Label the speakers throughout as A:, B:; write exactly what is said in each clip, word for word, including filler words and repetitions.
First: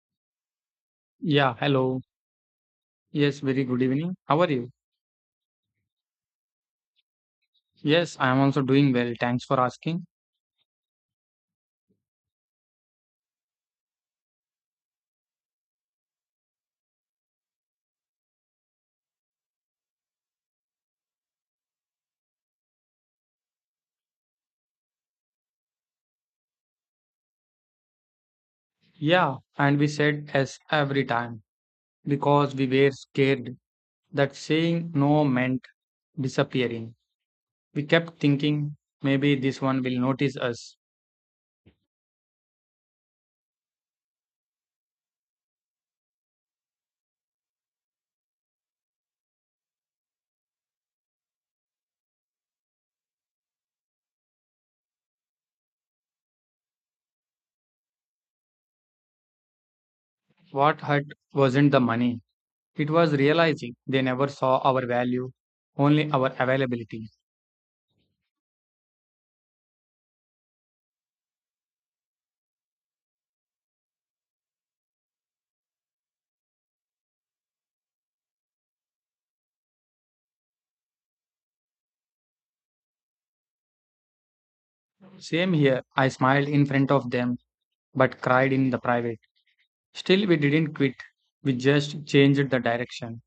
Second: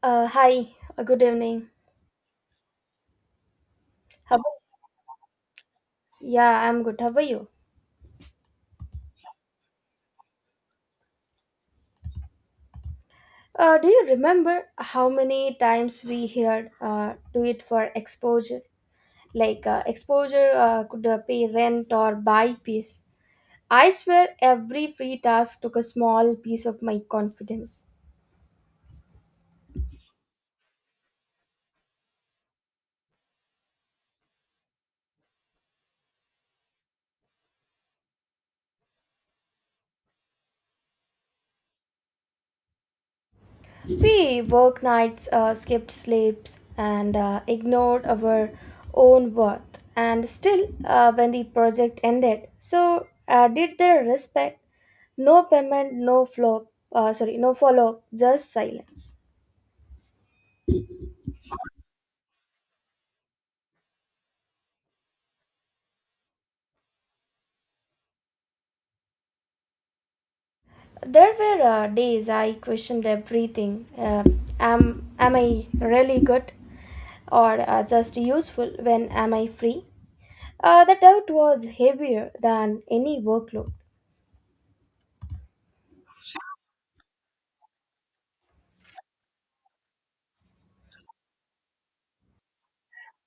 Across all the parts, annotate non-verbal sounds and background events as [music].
A: Uh, hi, uh, good
B: Yeah,
A: evening.
B: hello. Yes, very good evening.
A: How
B: How are
A: about,
B: you?
A: yeah, I'm good. How are you?
B: Yes, I am also doing well. Thanks for asking.
A: Uh, do you remember how many times we heard uh, do it for exposure? Like uh, exposure uh, could uh, pay rent or buy peace. I swear every free task took a small piece of my confidence.
B: Yeah, and we said yes every time because we were scared that saying no meant disappearing. We kept thinking maybe this one will notice us.
A: We worked nights, uh, skipped sleeps, and uh, ignored our own worth. And still, uh, when the project ended, so uh, did their respect. No payment, no flow, uh, sorry, no follow up, just silence.
B: What hurt wasn't the money, it was realizing they never saw our value, only our availability.
A: There were uh, days I questioned everything. Uh, am, am I really good or uh, just useful when am I free? Uh, the doubt was heavier than any workload.
B: Same here, I smiled in front of them but cried in the private. Still, we didn't quit, we just changed the direction.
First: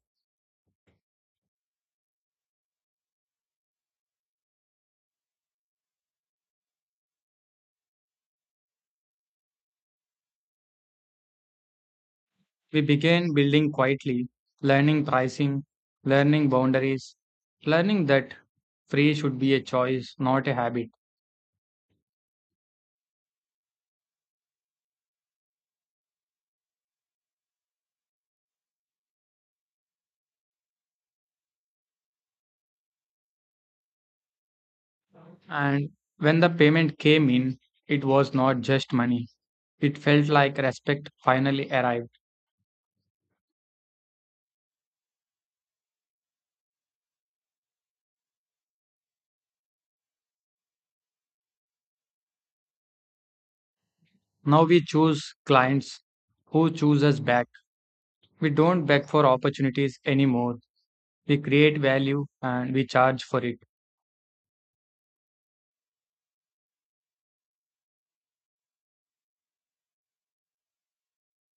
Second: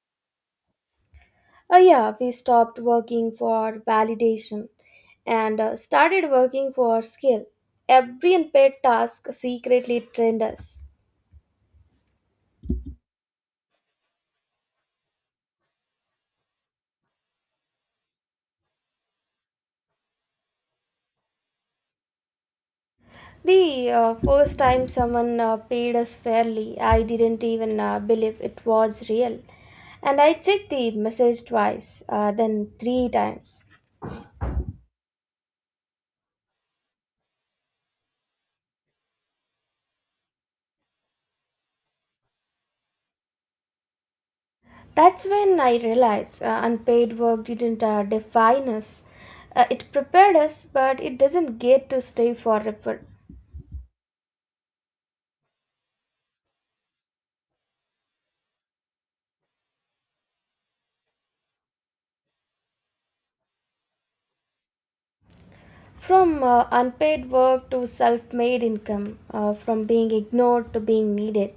A: Uh, yeah, we stopped working for validation and uh, started working for skill. Every unpaid task secretly trained us.
B: We began building quietly, learning pricing, learning boundaries, learning that free should be a choice, not a habit.
A: The uh, first time someone uh, paid us fairly, I didn't even uh, believe it was real. And I checked the message twice, uh, then three times.
B: And when the payment came in, it was not just money. It felt like respect finally arrived.
A: That's when I realized uh, unpaid work didn't uh, define us. Uh, it prepared us, but it doesn't get to stay forever.
B: Now we choose clients who choose us back. We don't beg for opportunities anymore. We create value and we charge for it.
A: From uh, unpaid work to self made income, uh, from being ignored to being needed.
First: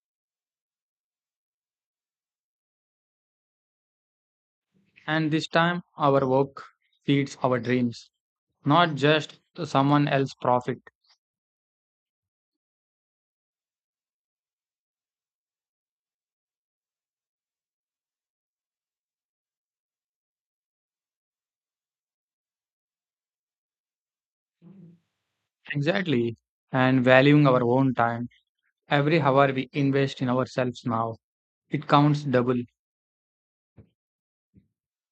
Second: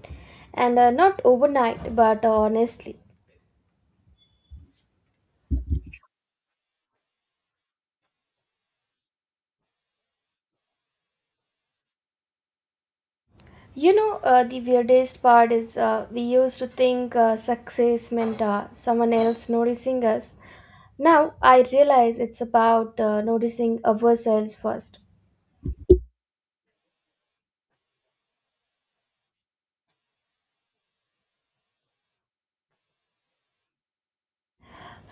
A: And uh, not overnight, but honestly.
B: And this time, our work feeds our dreams, not just someone else's profit.
A: You know, uh, the weirdest part is uh, we used to think uh, success meant uh, someone else noticing us. Now I realize it's about uh, noticing ourselves first.
B: Exactly. And valuing our own time. Every hour we invest in ourselves now, it counts double.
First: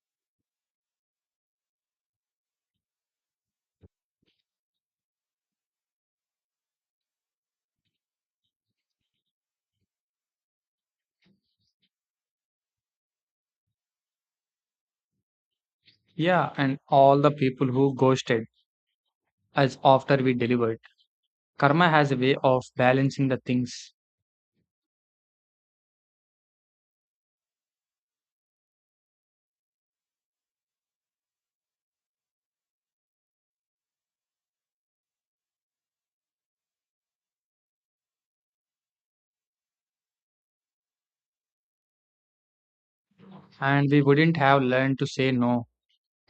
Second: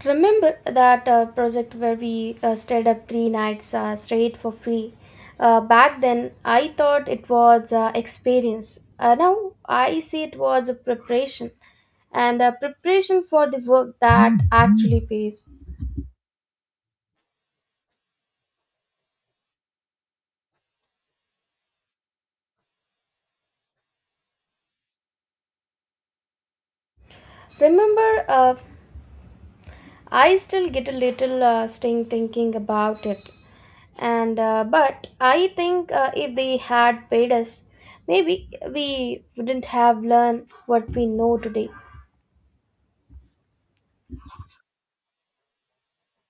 A: Remember that uh, project where we uh, stayed up three nights uh, straight for free? Uh, back then, I thought it was uh, experience. Uh, now I see it was a preparation and a preparation for the work that actually pays.
B: Yeah, and all the people who ghosted us after we delivered. Karma has a way of balancing the things
A: Remember. Uh, I still get a little uh, sting thinking about it, and uh, but I think uh, if they had paid us, maybe we wouldn't have learned what we know today.
B: and we wouldn't have learned to say no.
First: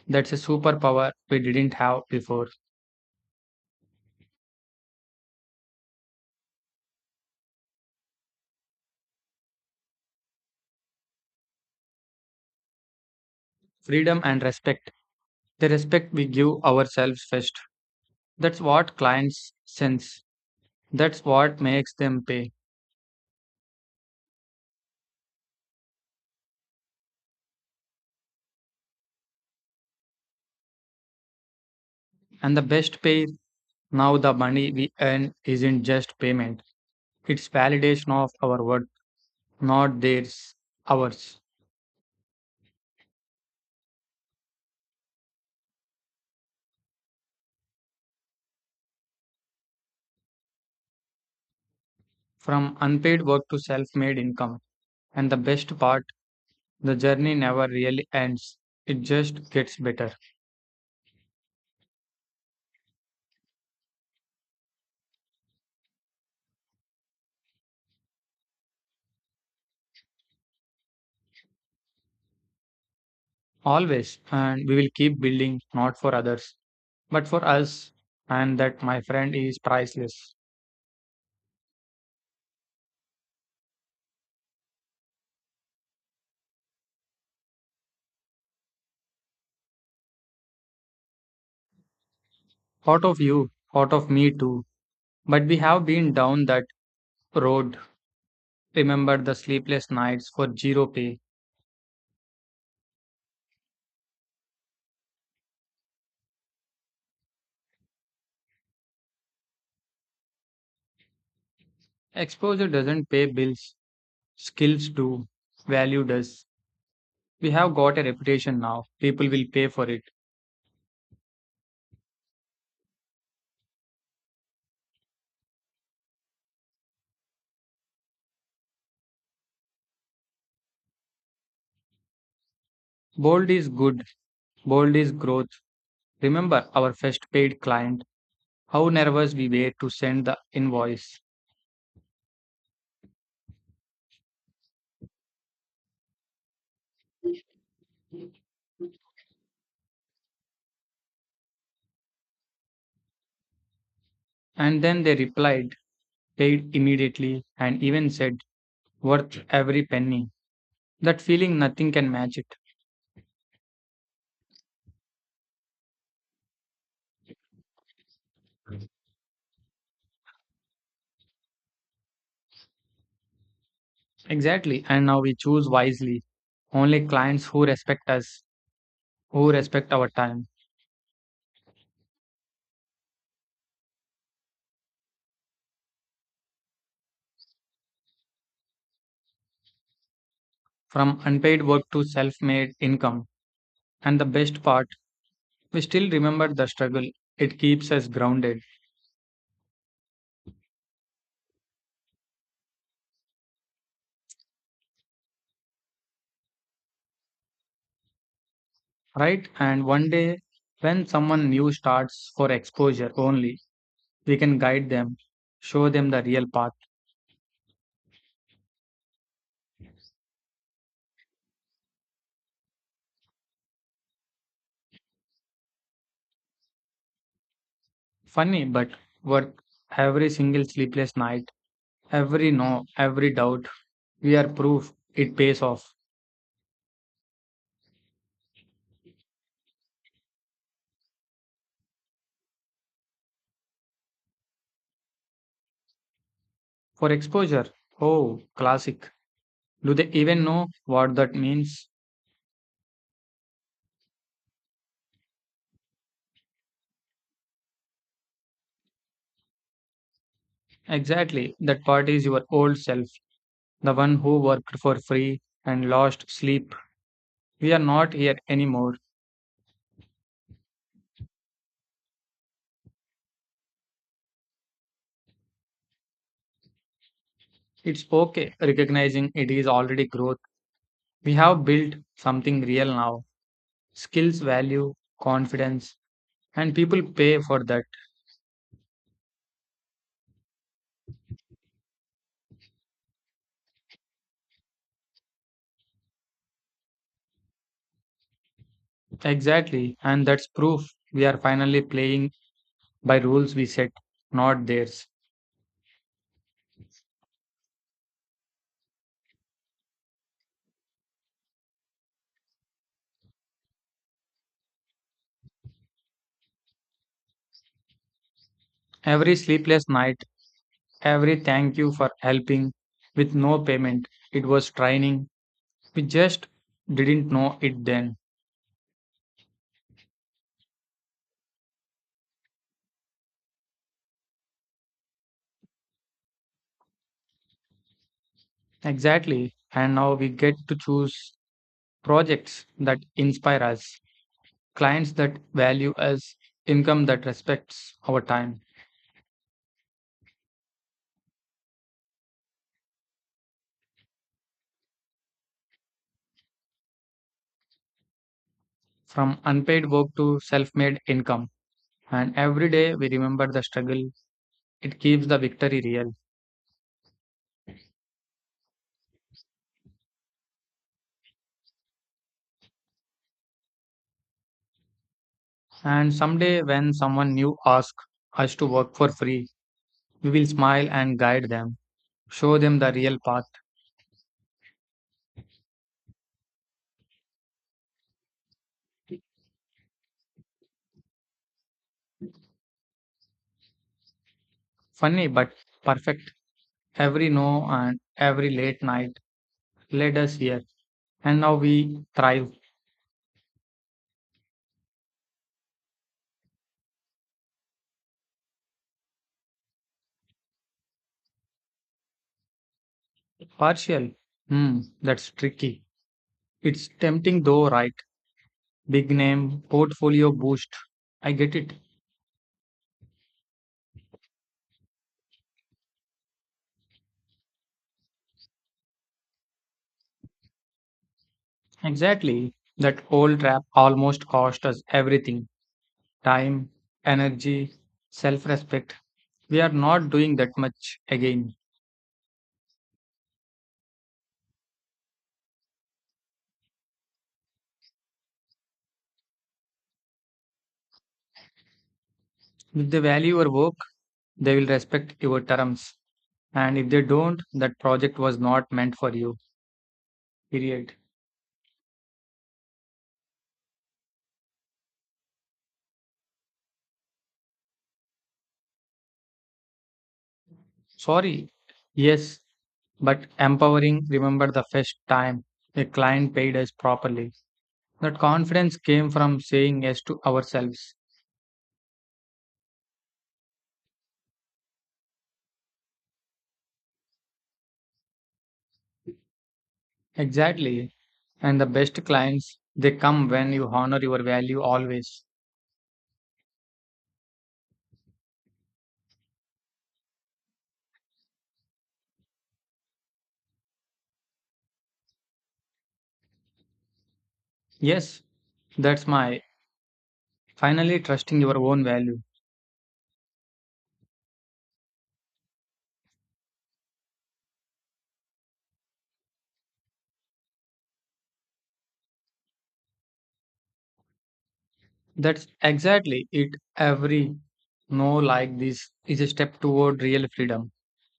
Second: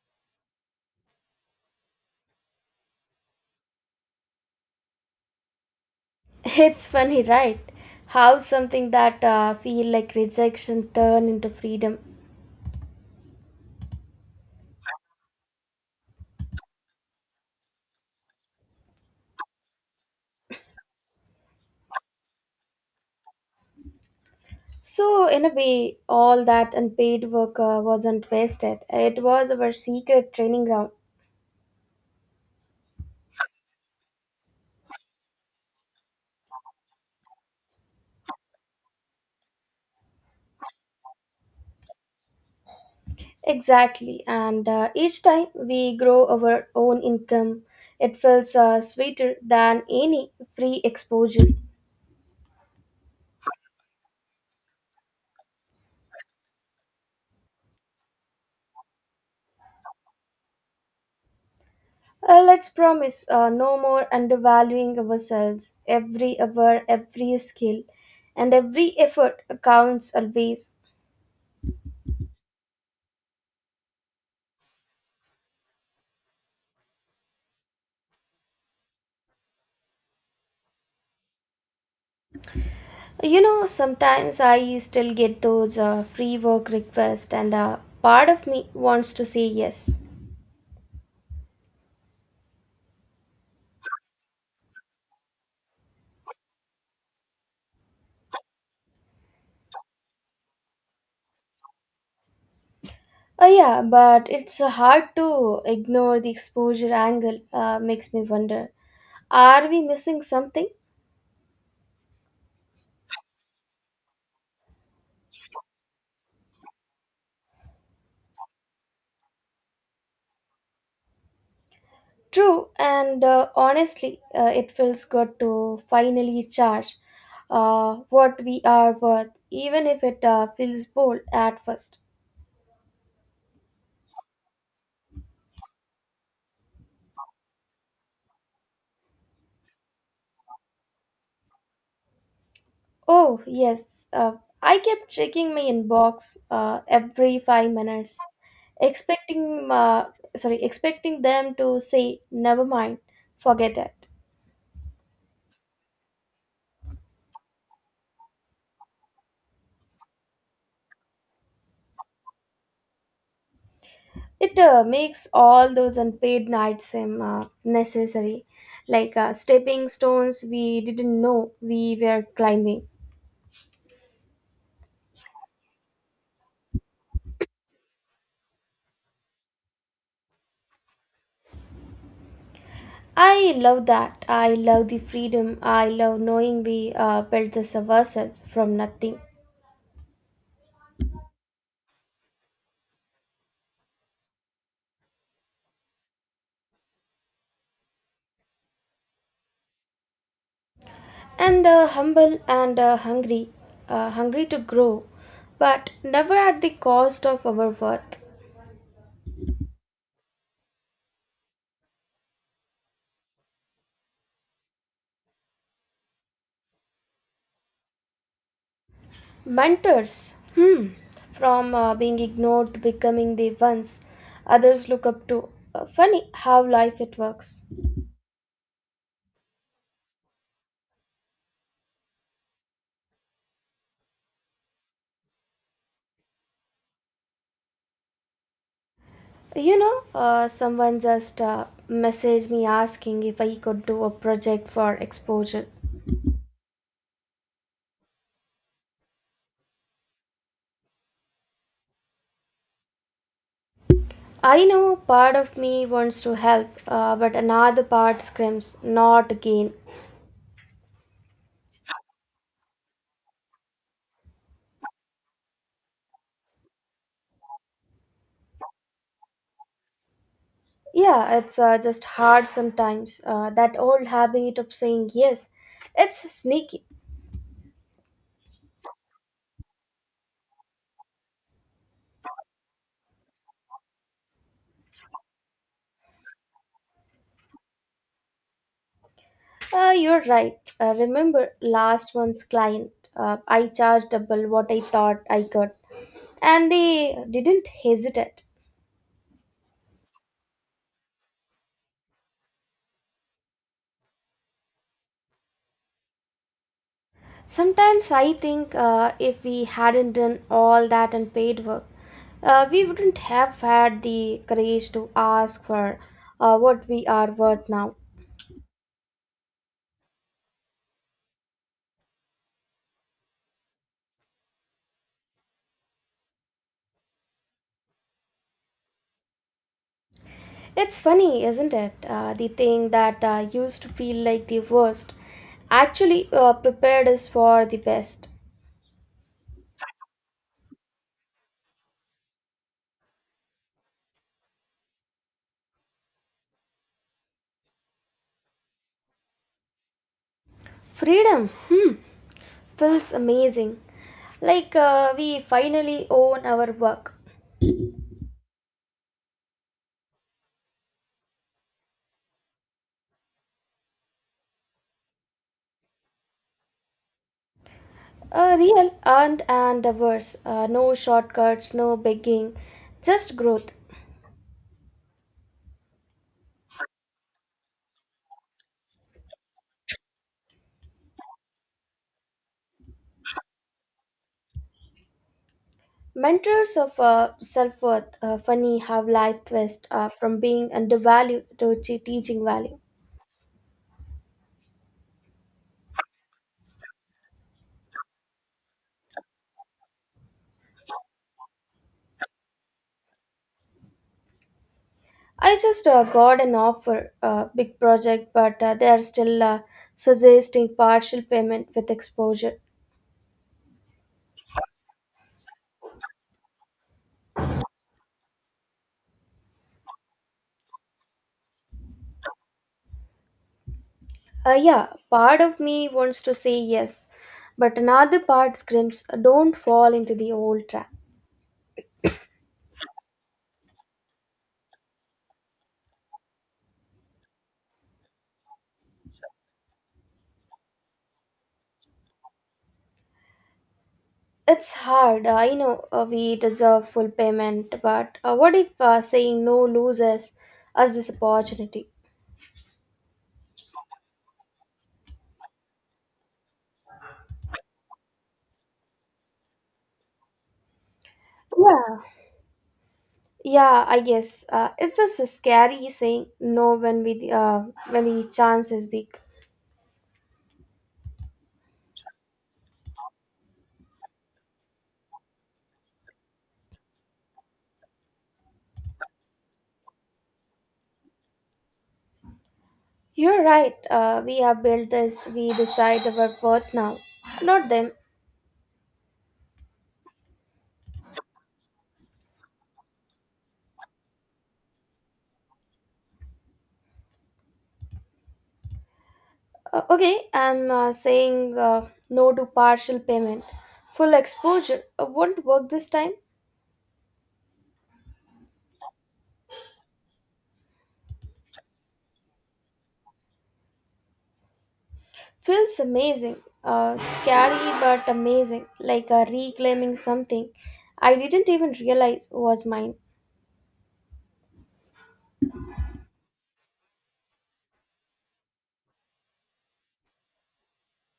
B: That's a superpower we didn't have before.
A: [laughs] It's funny, right? How something that uh, feel like rejection turn into freedom.
B: Freedom and respect. The respect we give ourselves first. That's what clients sense. That's what makes them pay.
A: So in a way, all that unpaid work uh, wasn't wasted. It was our secret training ground.
B: And the best pay now the money we earn isn't just payment. It's validation of our work, not theirs, ours.
A: Exactly, and uh, each time we grow our own income, it feels uh, sweeter than any free exposure.
B: From unpaid work to self-made income. And the best part, the journey never really ends. It just gets better.
A: Uh, let's promise uh, no more undervaluing ourselves. Every hour, every skill, and every effort counts always.
B: Always, and we will keep building not for others, but for us, and that, my friend, is priceless.
A: You know, sometimes I still get those uh, free work requests, and uh, part of me wants to say yes.
B: Thought of you, thought of me too, but we have been down that road. Remember the sleepless nights for zero pay.
A: Uh, yeah, but it's hard to ignore the exposure angle, uh, makes me wonder. Are we missing something?
B: Exposure doesn't pay bills, skills do, value does. We have got a reputation now, people will pay for it.
A: True, and uh, honestly, uh, it feels good to finally charge uh, what we are worth, even if it uh, feels bold at first.
B: Bold is good, bold is growth. Remember our first paid client, how nervous we were to send the invoice.
A: Oh, yes, uh, I kept checking my inbox uh, every five minutes, expecting, uh, sorry, expecting them to say, never mind, forget it.
B: And then they replied, paid immediately, and even said, worth every penny. That feeling, nothing can match it.
A: It uh, makes all those unpaid nights seem uh, necessary, like uh, stepping stones we didn't know we were climbing.
B: Exactly. And now we choose wisely. Only clients who respect us, who respect our time.
A: I love that. I love the freedom. I love knowing we uh, built this ourselves from nothing.
B: From unpaid work to self made income. And the best part, we still remember the struggle. It keeps us grounded,
A: And uh, humble and uh, hungry, uh, hungry to grow, but never at the cost of our worth.
B: right? And one day, when someone new starts for exposure only, we can guide them, show them the real path.
A: Mentors, hmm, from uh, being ignored to becoming the ones others look up to. Uh, funny how life it works.
B: Funny, but worth every single sleepless night. Every no, every doubt, we are proof it pays off.
A: You know, uh, someone just uh, messaged me asking if I could do a project for exposure.
B: For exposure, oh, classic. Do they even know what that means?
A: I know part of me wants to help, uh, but another part screams, not gain.
B: Exactly, that part is your old self, the one who worked for free and lost sleep. We are not here anymore.
A: Yeah, it's uh, just hard sometimes. Uh, that old habit of saying yes, it's sneaky.
B: It's okay, recognizing it is already growth. We have built something real now, skills, value, confidence, and people pay for that.
A: Uh, you're right. Uh, remember last month's client? Uh, I charged double what I thought I could, and they didn't hesitate.
B: Exactly, and that's proof we are finally playing by rules we set, not theirs.
A: Sometimes I think uh, if we hadn't done all that unpaid work, uh, we wouldn't have had the courage to ask for uh, what we are worth now.
B: Every sleepless night, every thank you for helping with no payment, it was training. We just didn't know it then.
A: It's funny, isn't it? Uh, the thing that uh, used to feel like the worst actually uh, prepared us for the best.
B: Exactly. And now we get to choose projects that inspire us, clients that value us, income that respects our time,
A: Freedom, hmm, feels amazing. Like uh, we finally own our work.
B: from unpaid work to self made income. And every day we remember the struggle, it keeps the victory real.
A: A real earned and diverse, uh, no shortcuts, no begging, just growth.
B: And someday, when someone new asks us to work for free, we will smile and guide them, show them the real path.
A: Mentors of uh, self worth, uh, funny how life twists uh, from being undervalued to che- teaching value.
B: Funny but perfect. Every no and every late night led us here, and now we thrive.
A: I just uh, got an offer, uh, big project, but uh, they are still uh, suggesting partial payment with exposure.
B: Partial. Hmm, that's tricky. It's tempting though, right? Big name, portfolio boost. I get it.
A: Uh, yeah, part of me wants to say yes, but another part screams, don't fall into the old trap.
B: Exactly. That old trap almost cost us everything, time, energy, self respect. We are not doing that much again.
A: It's hard, I know uh, we deserve full payment, but uh, what if uh, saying no loses us this opportunity?
B: If they value your work, they will respect your terms. And if they don't, that project was not meant for you. Period.
A: Yeah, yeah, I guess uh, it's just so scary saying no when we uh, when the chance is big.
B: Sorry. Yes, but empowering. Remember the first time a client paid us properly. That confidence came from saying yes to ourselves.
A: You're right. Uh, we have built this. We decide our worth now, not them.
B: Exactly. And the best clients, they come when you honor your value always.
A: Uh, okay, I'm uh, saying uh, no to partial payment. Full exposure uh, won't work this time.
B: Yes, that's my finally trusting your own value.
A: Feels amazing. Uh, scary but amazing. Like uh, reclaiming something I didn't even realize was mine.
B: That's exactly it. Every no like this is a step toward real freedom,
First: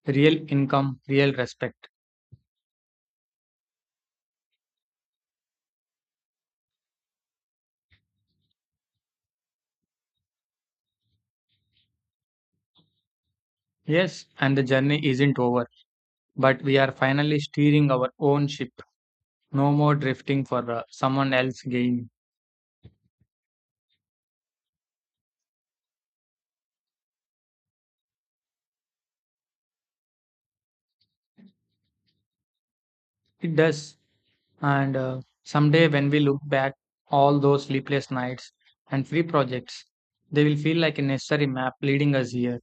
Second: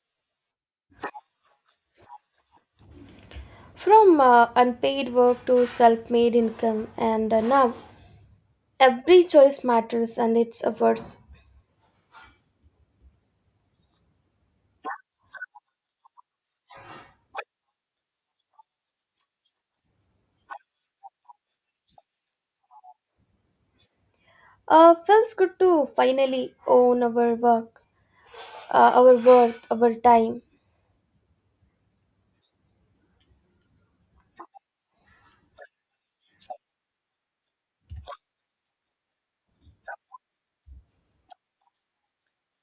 B: real income, real respect.
A: From uh, unpaid work to self made income, and uh, now every choice matters and it's a verse.
B: Yes, and the journey isn't over, but we are finally steering our own ship. No more drifting for uh, someone else's gain.
A: Uh, feels good to finally own our work, uh, our worth, our time.
B: It does. And uh, someday when we look back, all those sleepless nights and free projects, they will feel like a necessary map leading us here.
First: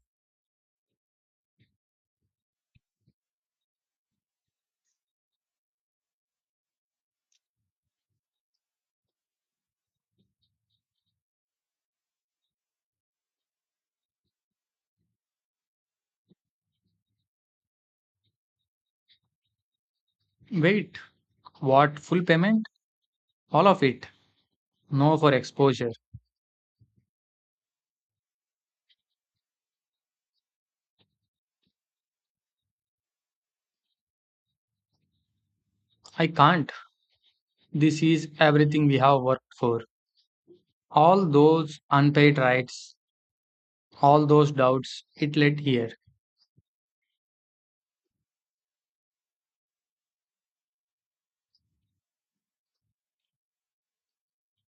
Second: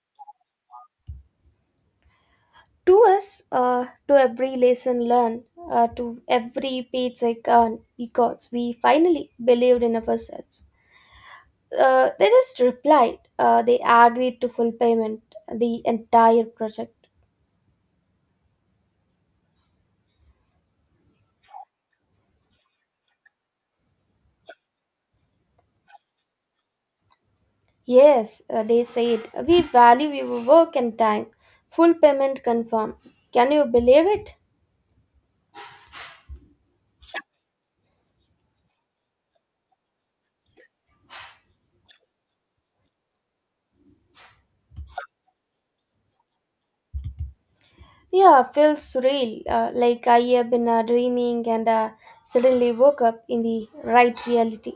A: To us, uh, to every lesson learned, uh, to every paycheck earned, because we finally believed in ourselves. Uh, they just replied. Uh, they agreed to full payment, the entire project.
B: Wait, what? Full payment? All of it? No for exposure.
A: Yes, uh, they said, we value your work and time. Full payment confirmed. Can you believe it?
B: I can't. This is everything we have worked for. All those unpaid rights, all those doubts, it led here.
A: Yeah, feels surreal. Uh, like I have been uh, dreaming and uh, suddenly woke up in the right reality.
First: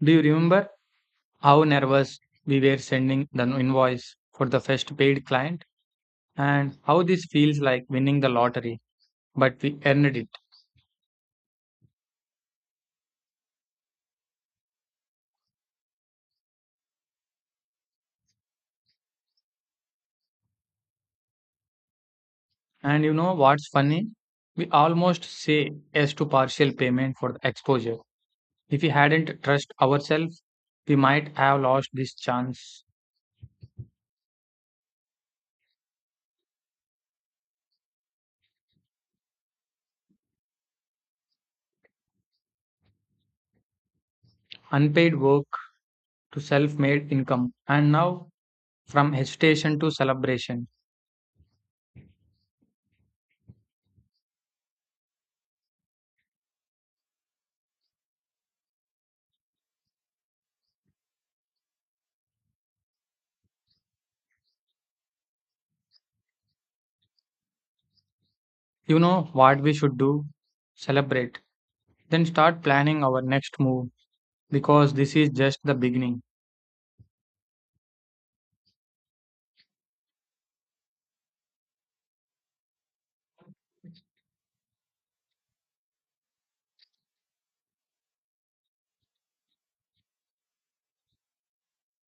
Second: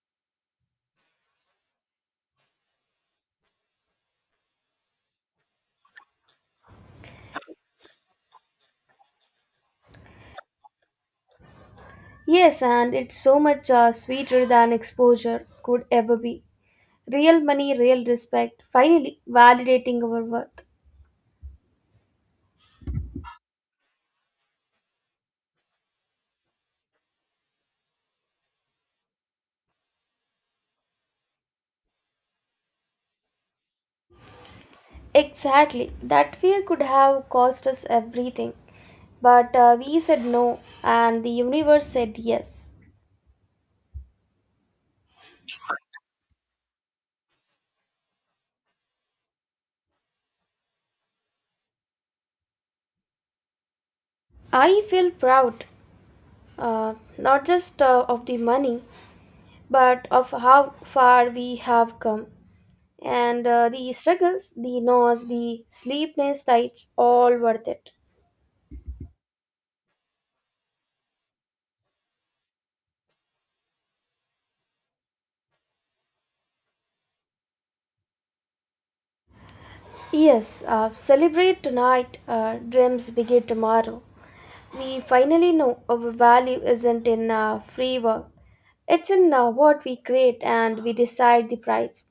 B: Do you remember how nervous we were sending the invoice for the first paid client and how this feels like winning the lottery, but we earned it.
A: Yes, and it's so much uh, sweeter than exposure could ever be. Real money, real respect, finally validating our worth.
B: And you know what's funny? We almost say yes to partial payment for the exposure. If we hadn't trust ourselves, we might have lost this chance.
A: Exactly, that fear could have cost us everything. But uh, we said no, and the universe said yes.
B: Unpaid work to self made income. And now from hesitation to celebration.
A: I feel proud, uh, not just uh, of the money, but of how far we have come. And uh, the struggles, the noise, the sleepless nights, all worth it.
B: You know what we should do? Celebrate. Then start planning our next move because this is just the beginning.
A: Yes, uh, celebrate tonight, uh, dreams begin tomorrow. We finally know our value isn't in uh, free work, it's in uh, what we create and we decide the price.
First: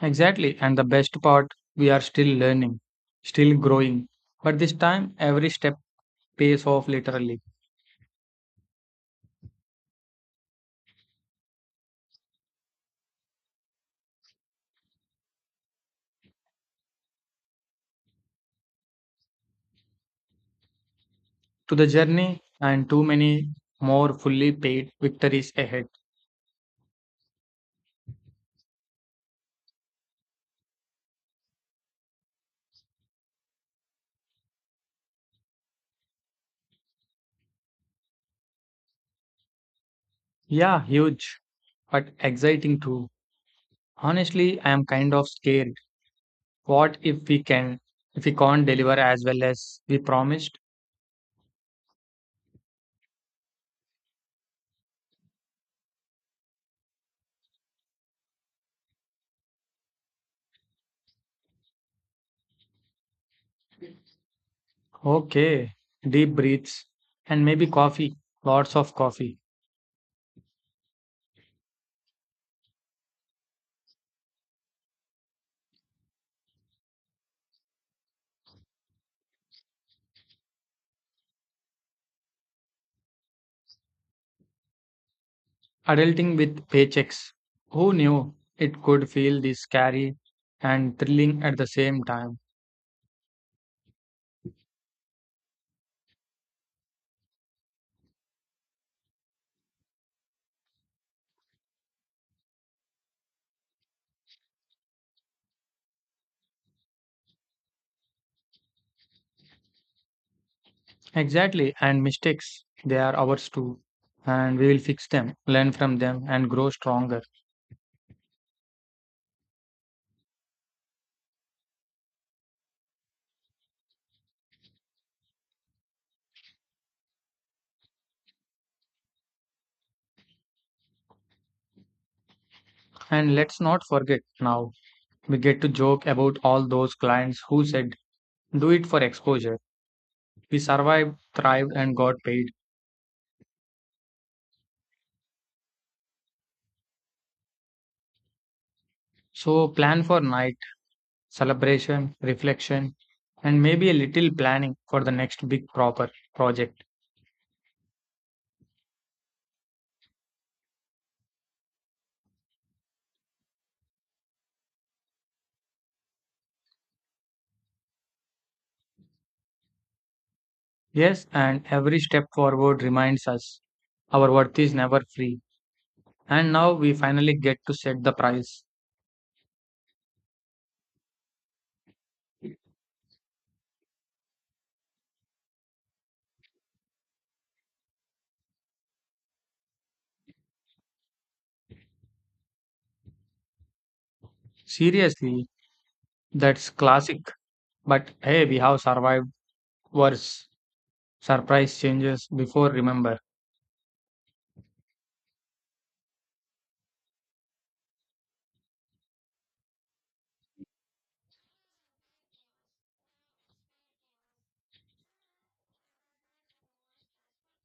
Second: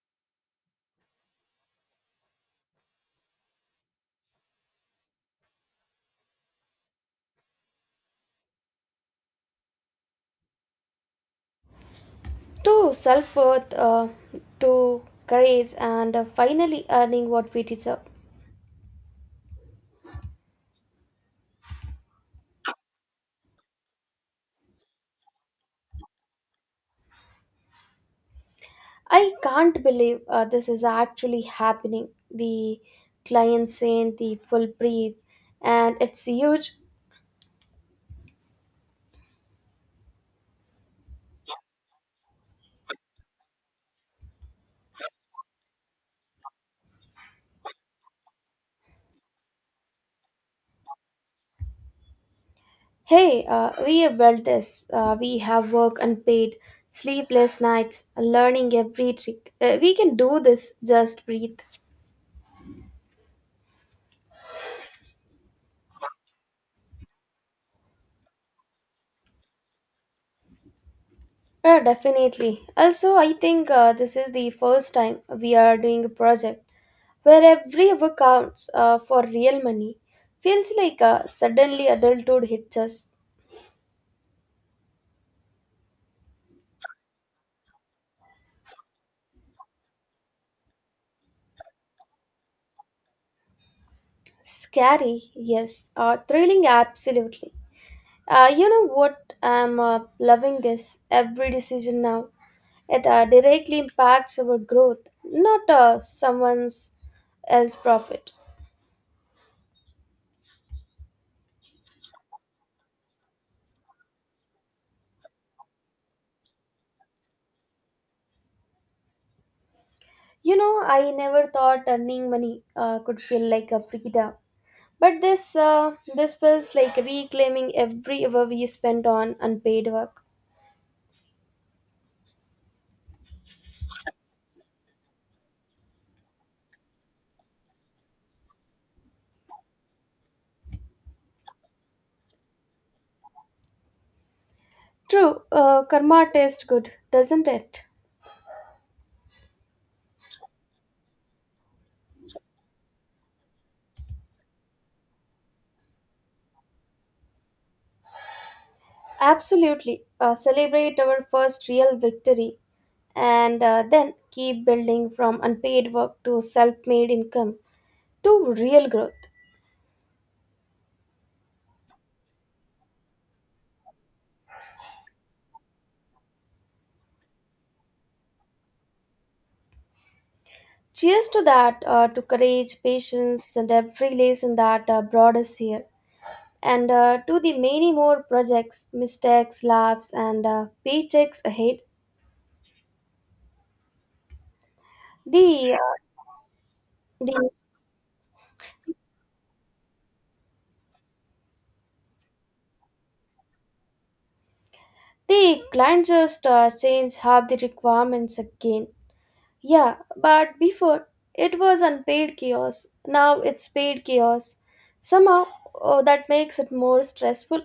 B: Exactly. And the best part, we are still learning, still growing. But this time, every step pays off literally,
A: To self worth, uh, to courage, and uh, finally earning what we deserve.
B: to the journey and too many more fully paid victories ahead.
A: I can't believe uh, this is actually happening. The client sent the full brief, and it's huge.
B: Yeah, huge, but exciting too. Honestly, I am kind of scared. What if we can, If we can't deliver as well as we promised?
A: Hey, uh, we have built this. Uh, we have work unpaid, sleepless nights, learning every trick. Uh, we can do this. Just breathe.
B: Okay, deep breaths and maybe coffee, lots of coffee.
A: Uh, definitely. Also, I think uh, this is the first time we are doing a project where every hour counts uh, for real money. Feels like uh, suddenly adulthood hits us.
B: Adulting with paychecks. Who knew it could feel this scary and thrilling at the same time?
A: Scary, yes. Uh, thrilling, absolutely. Uh, you know what? I'm uh, loving this. Every decision now, it uh, directly impacts our growth, not uh, someone's else profit.
B: Exactly, and mistakes, they are ours too. And we will fix them, learn from them, and grow stronger.
A: You know, I never thought earning money uh, could feel like a freedom, but this uh, this feels like reclaiming every hour we spent on unpaid work.
B: And let's not forget now, we get to joke about all those clients who said, do it for exposure. We survived, thrived, and got paid.
A: True, uh, karma tastes good, doesn't it?
B: So plan for night celebration, reflection, and maybe a little planning for the next big proper project.
A: Absolutely. Uh, celebrate our first real victory and uh, then keep building from unpaid work to self made income to real growth.
B: Yes, and every step forward reminds us our worth is never free. And now we finally get to set the price.
A: Cheers to that, uh, to courage, patience, and every lesson that uh, brought us here. And uh, to the many more projects, mistakes, laughs, and uh, paychecks ahead.
B: Seriously,
A: The, uh,
B: that's classic.
A: the,
B: But hey, we have survived worse. Surprise changes before, remember.
A: the client just uh, changed half the requirements again. Yeah, but before, it was unpaid chaos. Now it's paid chaos. Somehow, oh, that makes it more stressful.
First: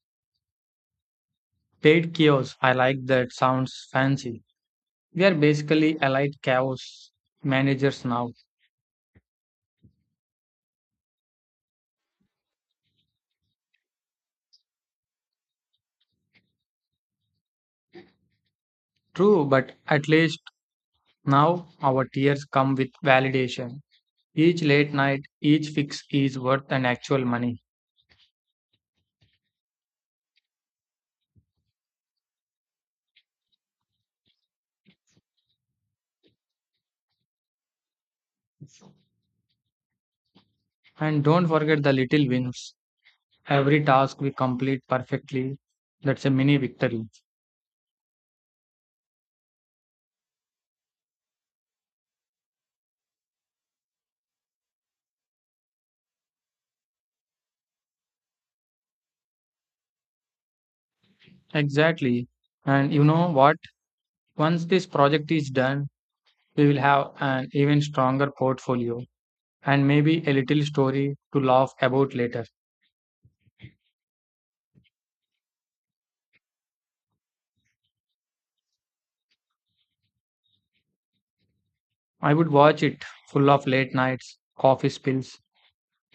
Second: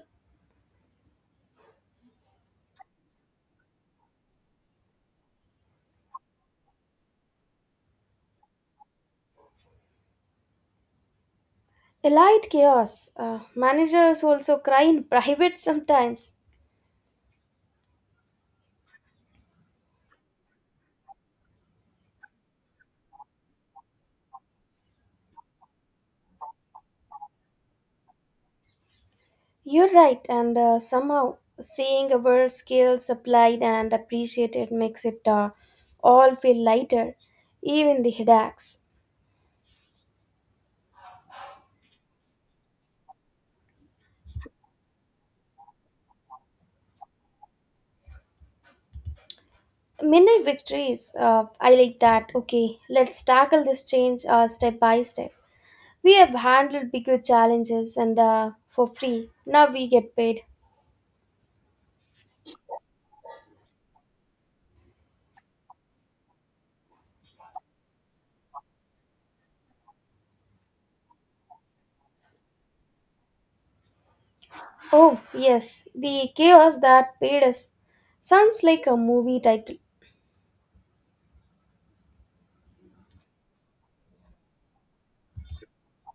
B: Paid chaos. I like that. Sounds fancy. We are basically allied chaos managers now.
A: Elite chaos. Uh, managers also cry in [laughs] private sometimes.
B: True, but at least now our tears come with validation. Each late night, each fix is worth an actual money.
A: You're right, and uh, somehow seeing our skills applied and appreciated makes it uh, all feel lighter, even the headaches.
B: And don't forget the little wins. Every task we complete perfectly, that's a mini victory.
A: Midnight victories, uh, I like that. Okay, let's tackle this change uh, step by step. We have handled bigger challenges and uh, for free. Now we get paid.
B: Exactly. And you know what? Once this project is done, we will have an even stronger portfolio and maybe a little story to laugh about later.
A: Oh, yes, the chaos that paid us. Sounds like a movie title.
B: I would watch it, full of late nights, coffee spills,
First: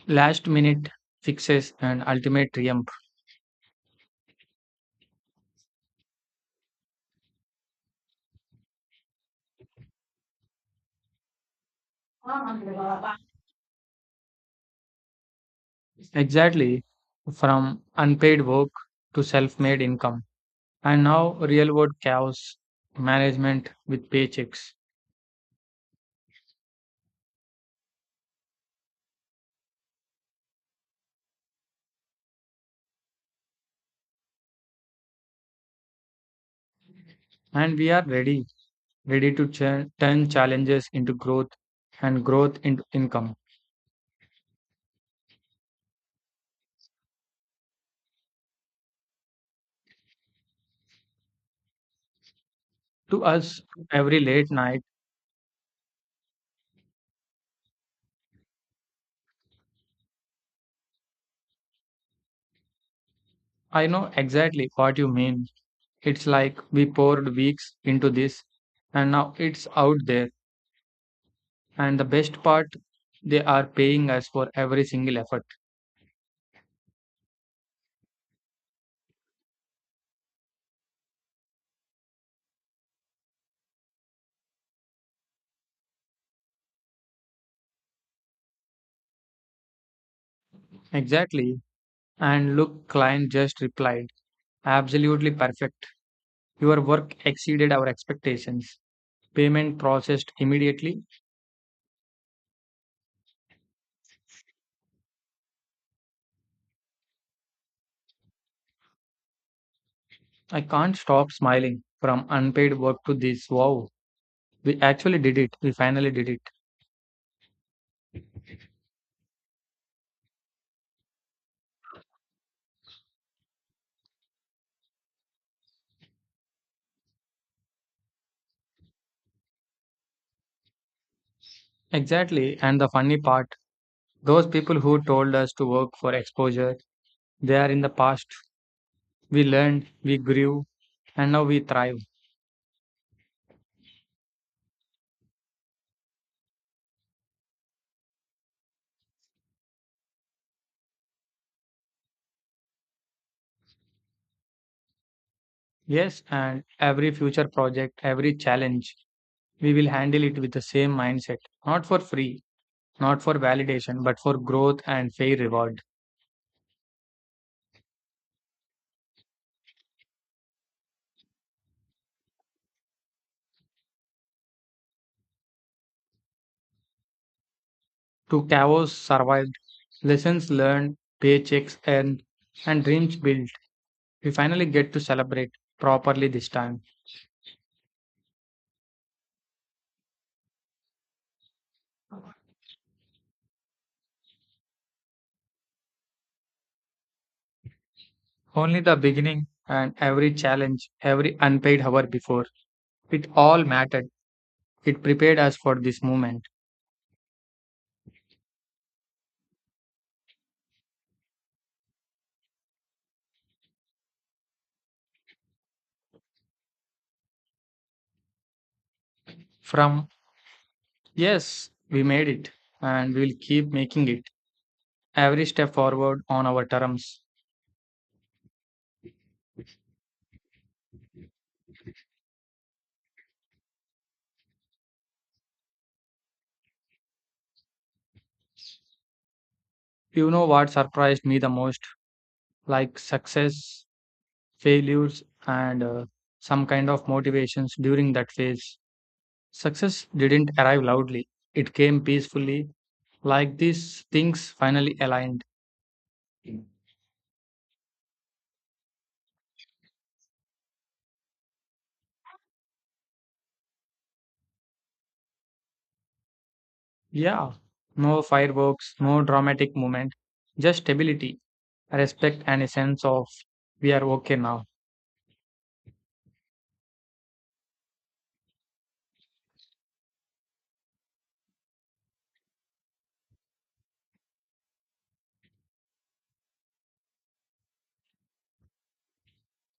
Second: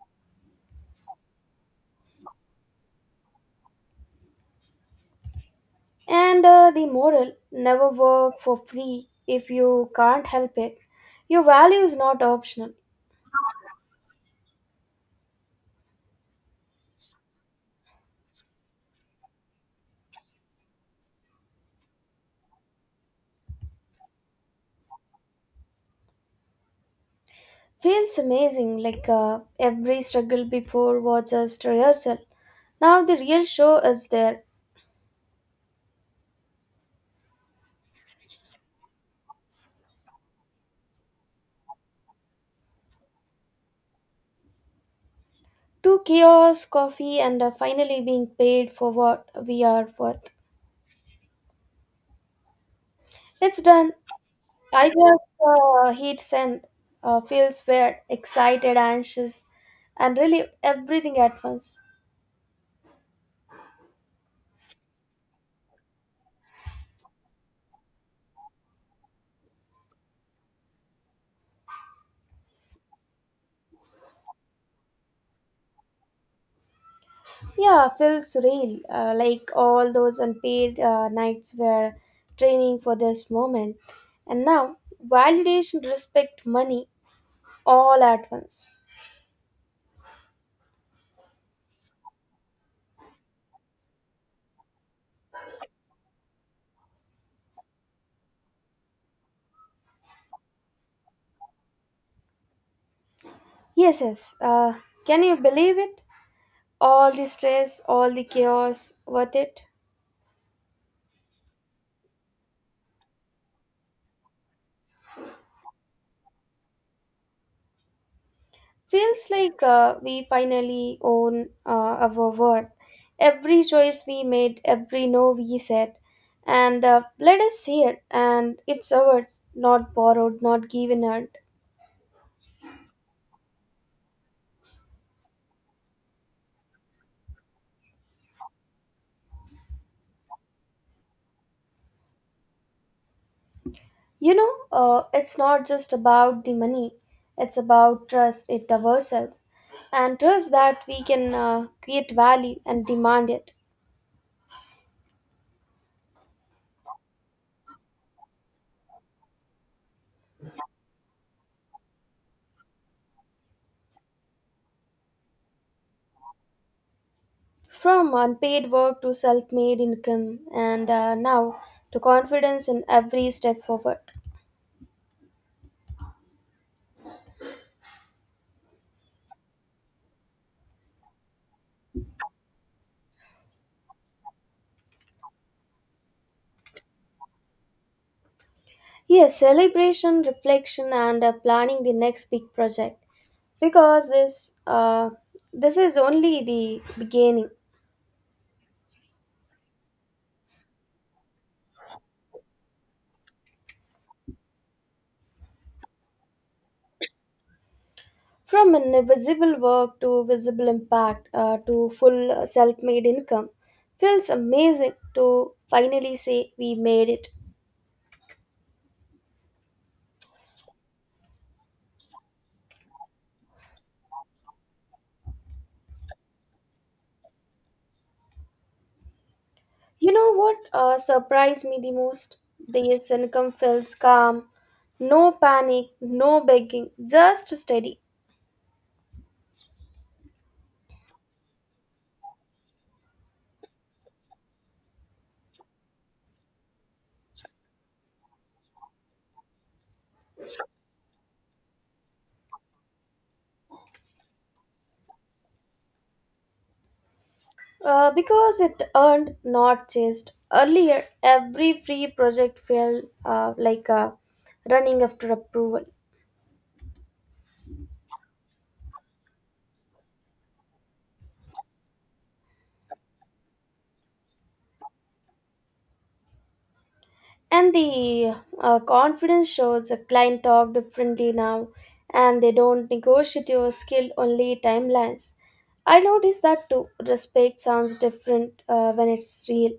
B: last minute fixes, and ultimate triumphs.
A: And uh, the moral never work for free if you can't help it. Your value is not optional.
B: Exactly, from unpaid work to self made income, and now real world chaos management with paychecks.
A: Feels amazing, like uh, every struggle before was just rehearsal. Now the real show is there.
B: And we are ready, ready to ch- turn challenges into growth and growth into income.
A: Two kiosks, coffee, and uh, finally being paid for what we are worth.
B: To us,
A: It's done.
B: every late night,
A: I just uh, hit send. Uh, feels weird, excited, anxious, and really everything at once.
B: I know exactly what you mean. It's like we poured weeks into this, and now it's out there. And the best part, they are paying us for every single effort.
A: Yeah, feels real. Uh, like all those unpaid uh, nights were training for this moment. And now, validation, respect, money, all at once.
B: Exactly. And look, client just replied. Absolutely perfect. Your work exceeded our expectations. Payment processed immediately.
A: Yes, yes. Uh, can you believe it? All the stress, all the chaos, worth it?
B: I can't stop smiling from unpaid work to this. Wow, we actually did it. We finally did it.
A: Feels like uh, we finally own uh, our worth. Every choice we made, every no we said. And uh, let us see it. And it's ours, not borrowed, not given out.
B: Exactly. And the funny part, those people who told us to work for exposure, they are in the past. We learned, we grew, and now we thrive.
A: You know, uh, it's not just about the money, it's about trust it ourselves and trust that we can uh, create value and demand it.
B: Yes, and every future project, every challenge, we will handle it with the same mindset. Not for free, not for validation, but for growth and fair reward.
A: From unpaid work to self made income, and uh, now to confidence in every step forward.
B: To chaos survived, lessons learned, paychecks earned, and dreams built. We finally get to celebrate properly this time.
A: Yes, celebration, reflection, and uh, planning the next big project because this uh, this is only the beginning.
B: Only the beginning, and every challenge, every unpaid hour before, it all mattered. It prepared us for this moment.
A: From invisible work to visible impact uh, to full self made income feels amazing to finally say we made it.
B: From yes, we made it, and we will keep making it every step forward on our terms.
A: You know what uh, surprised me the most? This income feels calm, no panic, no begging, just steady.
B: You know what surprised me the most? Like success, failures, and uh, some kind of motivations during that phase. Success didn't arrive loudly, it came peacefully, like these things finally aligned.
A: Uh, because it earned, not chased. Earlier, every free project felt uh, like uh, running after approval.
B: Yeah, no fireworks, no dramatic moment, just stability, respect, and a sense of we are okay now.
A: And the uh, confidence shows a client talk differently now and they don't negotiate your skill only timelines. I notice that too. Respect sounds different uh, when it's real.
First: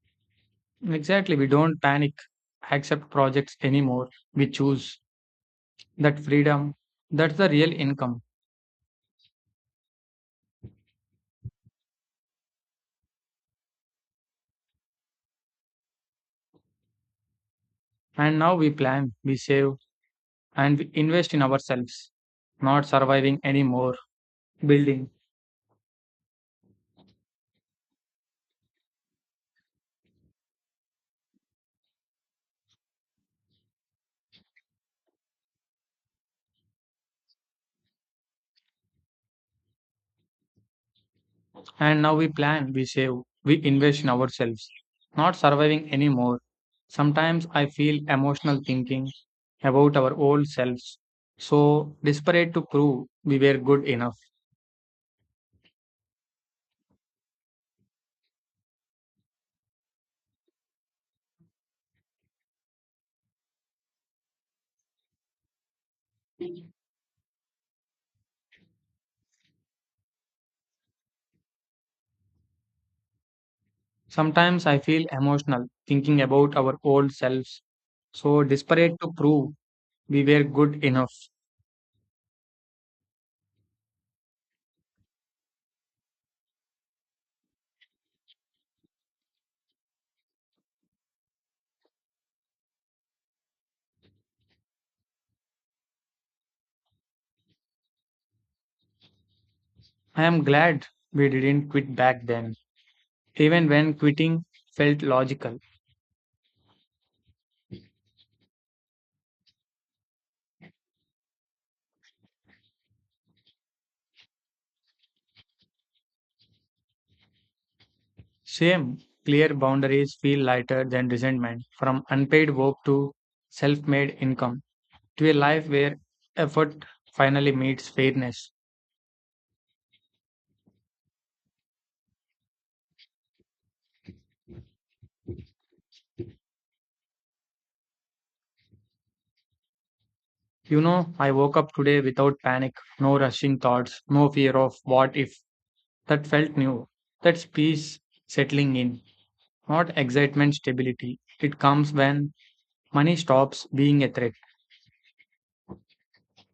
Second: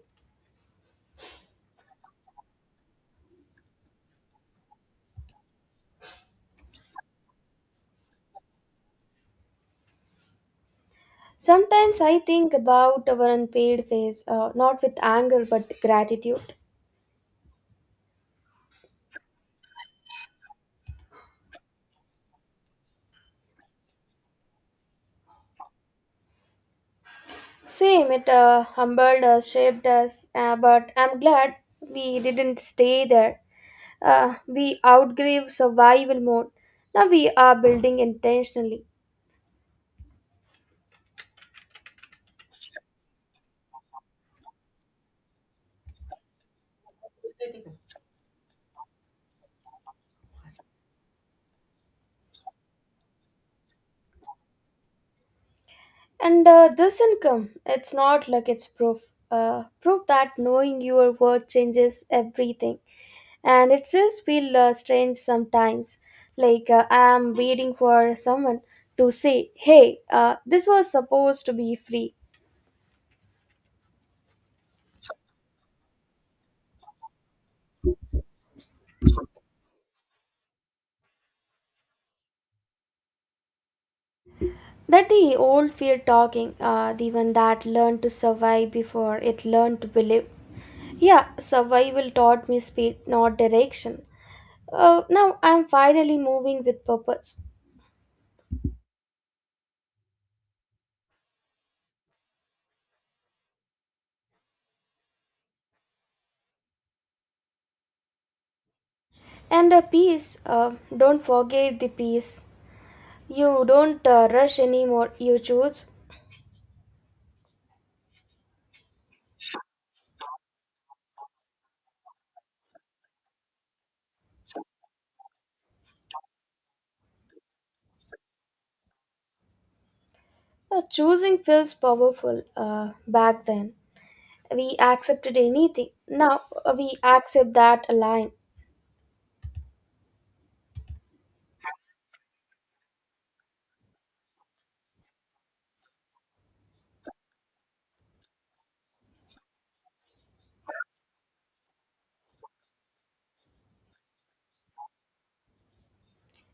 B: Exactly, we don't panic, accept projects anymore. We choose that freedom, that's the real income.
A: Sometimes I think about our unpaid phase, uh, not with anger but gratitude.
B: And now we plan, we save, and we invest in ourselves, not surviving anymore, building.
A: Same, it uh, humbled us, shaped us, uh, but I'm glad we didn't stay there. Uh, we outgrew survival mode. Now we are building intentionally.
B: And now we plan, we save, we invest in ourselves, not surviving anymore. Sometimes I feel emotional thinking about our old selves, so desperate to prove we were good enough.
A: And uh, this income, it's not like it's proof. Uh, proof that knowing your worth changes everything. And it just feels uh, strange sometimes. Like uh, I'm waiting for someone to say, hey, uh, this was supposed to be free.
B: Sometimes I feel emotional thinking about our old selves, so desperate to prove we were good enough.
A: That the old fear talking, uh, the one that learned to survive before it learned to believe. Yeah, survival taught me speed, not direction. Uh, now I'm finally moving with purpose.
B: I am glad we didn't quit back then, even when quitting felt logical.
A: And a peace, uh, don't forget the peace. You don't uh, rush anymore, you choose.
B: Shame, clear boundaries feel lighter than resentment. From unpaid work to self made income to a life where effort finally meets fairness.
A: Uh, choosing feels powerful uh, back then. We accepted anything. Now uh, we accept that line.
B: You know, I woke up today without panic, no rushing thoughts, no fear of what if. That felt new. That's peace settling in, not excitement stability. It comes when money stops being a threat.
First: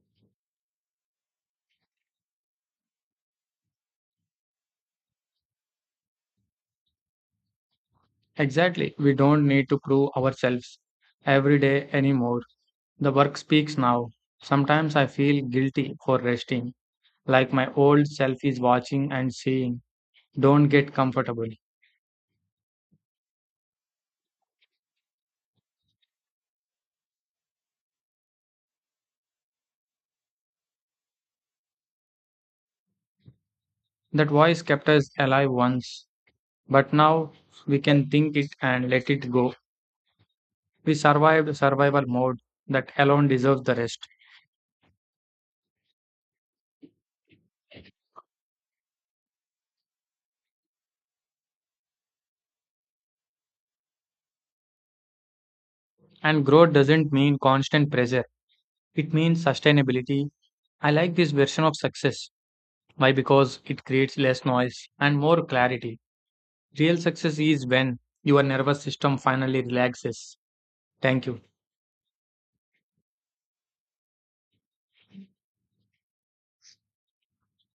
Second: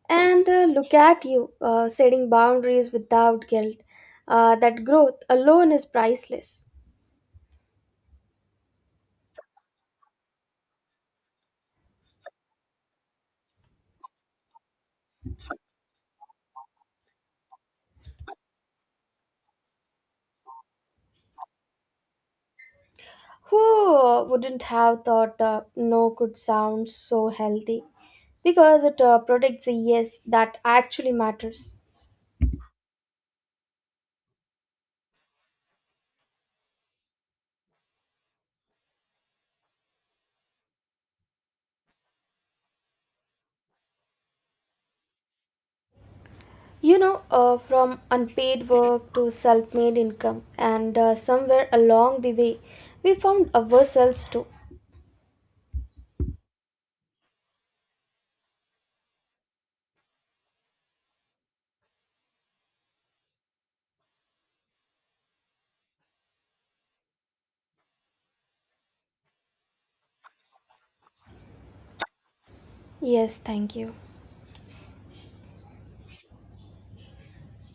A: And uh, look at you, uh, setting boundaries without guilt. Uh, that growth alone is priceless.
B: Exactly, we don't need to prove ourselves every day anymore. The work speaks now. Sometimes I feel guilty for resting, like my old self is watching and saying, don't get comfortable.
A: Who uh, wouldn't have thought uh, no could sound so healthy? Because it uh, protects the yes that actually matters.
B: That voice kept us alive once, but now we can think it and let it go. We survived survival mode, that alone deserves the rest.
A: You know, uh, from unpaid work to self made income, and uh, somewhere along the way, we found ourselves too.
B: And growth doesn't mean constant pressure, it means sustainability. I like this version of success. Why? Because it creates less noise and more clarity. Real success is when your nervous system finally relaxes. Thank you.
A: Yes, thank you.